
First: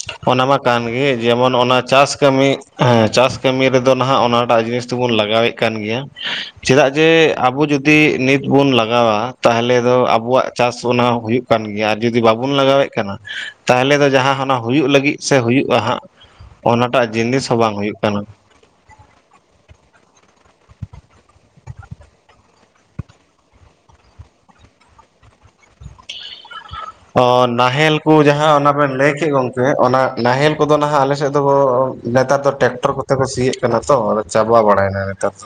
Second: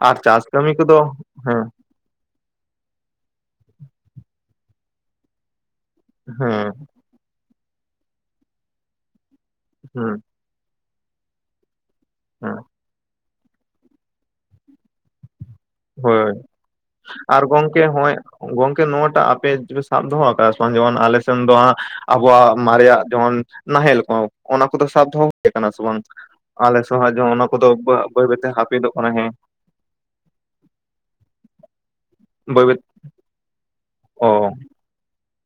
ᱟᱨ ᱚᱱᱟ ᱪᱟᱥ ᱢᱟ ᱠᱟᱹᱢᱤ ᱠᱟᱱ ᱠᱚᱫᱚ ᱜᱮ ᱡᱮᱢᱚᱱ ᱦᱮᱸ ᱚᱱᱟ ᱪᱟᱥ ᱠᱟᱹᱢᱤ᱾ ᱦᱮᱸ ᱪᱟᱥ ᱠᱟᱹᱢᱤ ᱨᱮᱫᱚ ᱱᱟᱦᱟᱜ ᱚᱱᱟᱴᱟᱜ ᱡᱤᱱᱤᱥ ᱫᱚᱵᱚᱱ ᱞᱟᱜᱟᱣᱮᱫ ᱠᱟᱱ ᱜᱮᱭᱟ᱾ ᱦᱩᱸ ᱪᱮᱫᱟᱜ ᱡᱮ ᱟᱵᱚ ᱡᱩᱫᱤ ᱱᱤᱛ ᱵᱚᱱ ᱞᱟᱜᱟᱣᱟ ᱛᱟᱦᱚᱞᱮ ᱫᱚ ᱦᱮᱸ ᱟᱵᱚᱣᱟᱜ᱾ ᱪᱟᱥ ᱚᱱᱟ ᱦᱩᱭᱩᱜ ᱠᱟᱱ ᱜᱮᱭᱟ, ᱟᱨ ᱡᱩᱫᱤ ᱵᱟᱵᱚᱱ ᱦᱮᱸ ᱞᱟᱜᱟᱣᱮᱫ ᱠᱟᱱᱟ ᱛᱟᱦᱚᱞᱮ ᱫᱚ ᱡᱟᱦᱟᱸ ᱦᱟᱱᱟ ᱦᱩᱭᱩᱜ᱾ ᱞᱟᱹᱜᱤᱫ ᱥᱮ ᱦᱩᱭᱩᱜᱼᱟ ᱦᱟᱸᱜ ᱦᱳᱭ ᱚᱱᱟᱴᱟᱜ ᱟᱨ ᱡᱤᱱᱤᱥ ᱦᱚᱸ ᱵᱟᱝ ᱜᱚᱝᱠᱮ ᱦᱩᱭᱩᱜ ᱦᱚᱸᱜᱼᱚᱭ ᱠᱟᱱᱟ᱾ ᱜᱚᱝᱠᱮ ᱱᱚᱣᱟᱴᱟᱜ ᱟᱯᱮᱯᱮ ᱥᱟᱵ ᱫᱚᱦᱚ ᱟᱠᱟᱫᱟ ᱥᱮ ᱵᱟᱝ ᱡᱮᱢᱚᱱ ᱟᱞᱮ ᱥᱮ ᱫᱚ ᱦᱟᱜ ᱟᱵᱚᱣᱟᱜ ᱢᱟᱨᱮᱭᱟᱜ ᱡᱮᱢᱚᱱ ᱱᱟᱦᱮᱞ ᱠᱚ ᱚᱱᱟ ᱠᱚᱫᱚ ᱥᱟᱵ ᱫᱚᱦᱚ ᱦᱩᱭᱩ ᱟᱠᱟᱱᱟ ᱥᱮ ᱵᱟᱝ ᱟᱞᱮ᱾ ᱚ ᱡᱚᱱ ᱚᱱᱟ ᱠᱚᱫᱚ ᱱᱟᱦᱮᱞ ᱠᱚ ᱵᱟᱹᱭ ᱵᱟᱹᱭᱛᱮ ᱡᱟᱦᱟᱸ ᱚᱱᱟ ᱵᱮᱱ ᱦᱟᱯᱤᱫᱚᱜ ᱠᱟᱱᱟ ᱞᱟᱹᱭ ᱦᱮᱸ ᱠᱮᱫ ᱜᱚᱝᱠᱮ ᱚᱱᱟ ᱱᱟᱦᱮᱞ ᱠᱚᱫᱚ ᱱᱟᱦᱟᱜ ᱟᱞᱮ ᱥᱮᱫ ᱫᱚ ᱱᱮᱛᱟᱨ ᱫᱚ ᱵᱟᱹᱭ ᱵᱟᱹᱭ ᱴᱮᱠᱴᱚᱨ ᱾ ᱛᱮ ᱠᱚ ᱥᱤᱭᱚᱜ ᱠᱟᱱᱟ ᱛᱚ ᱚ ᱪᱟᱵᱟ ᱵᱟᱲᱟᱭᱱᱟ ᱱᱮᱛᱟᱨ ᱫᱚ᱾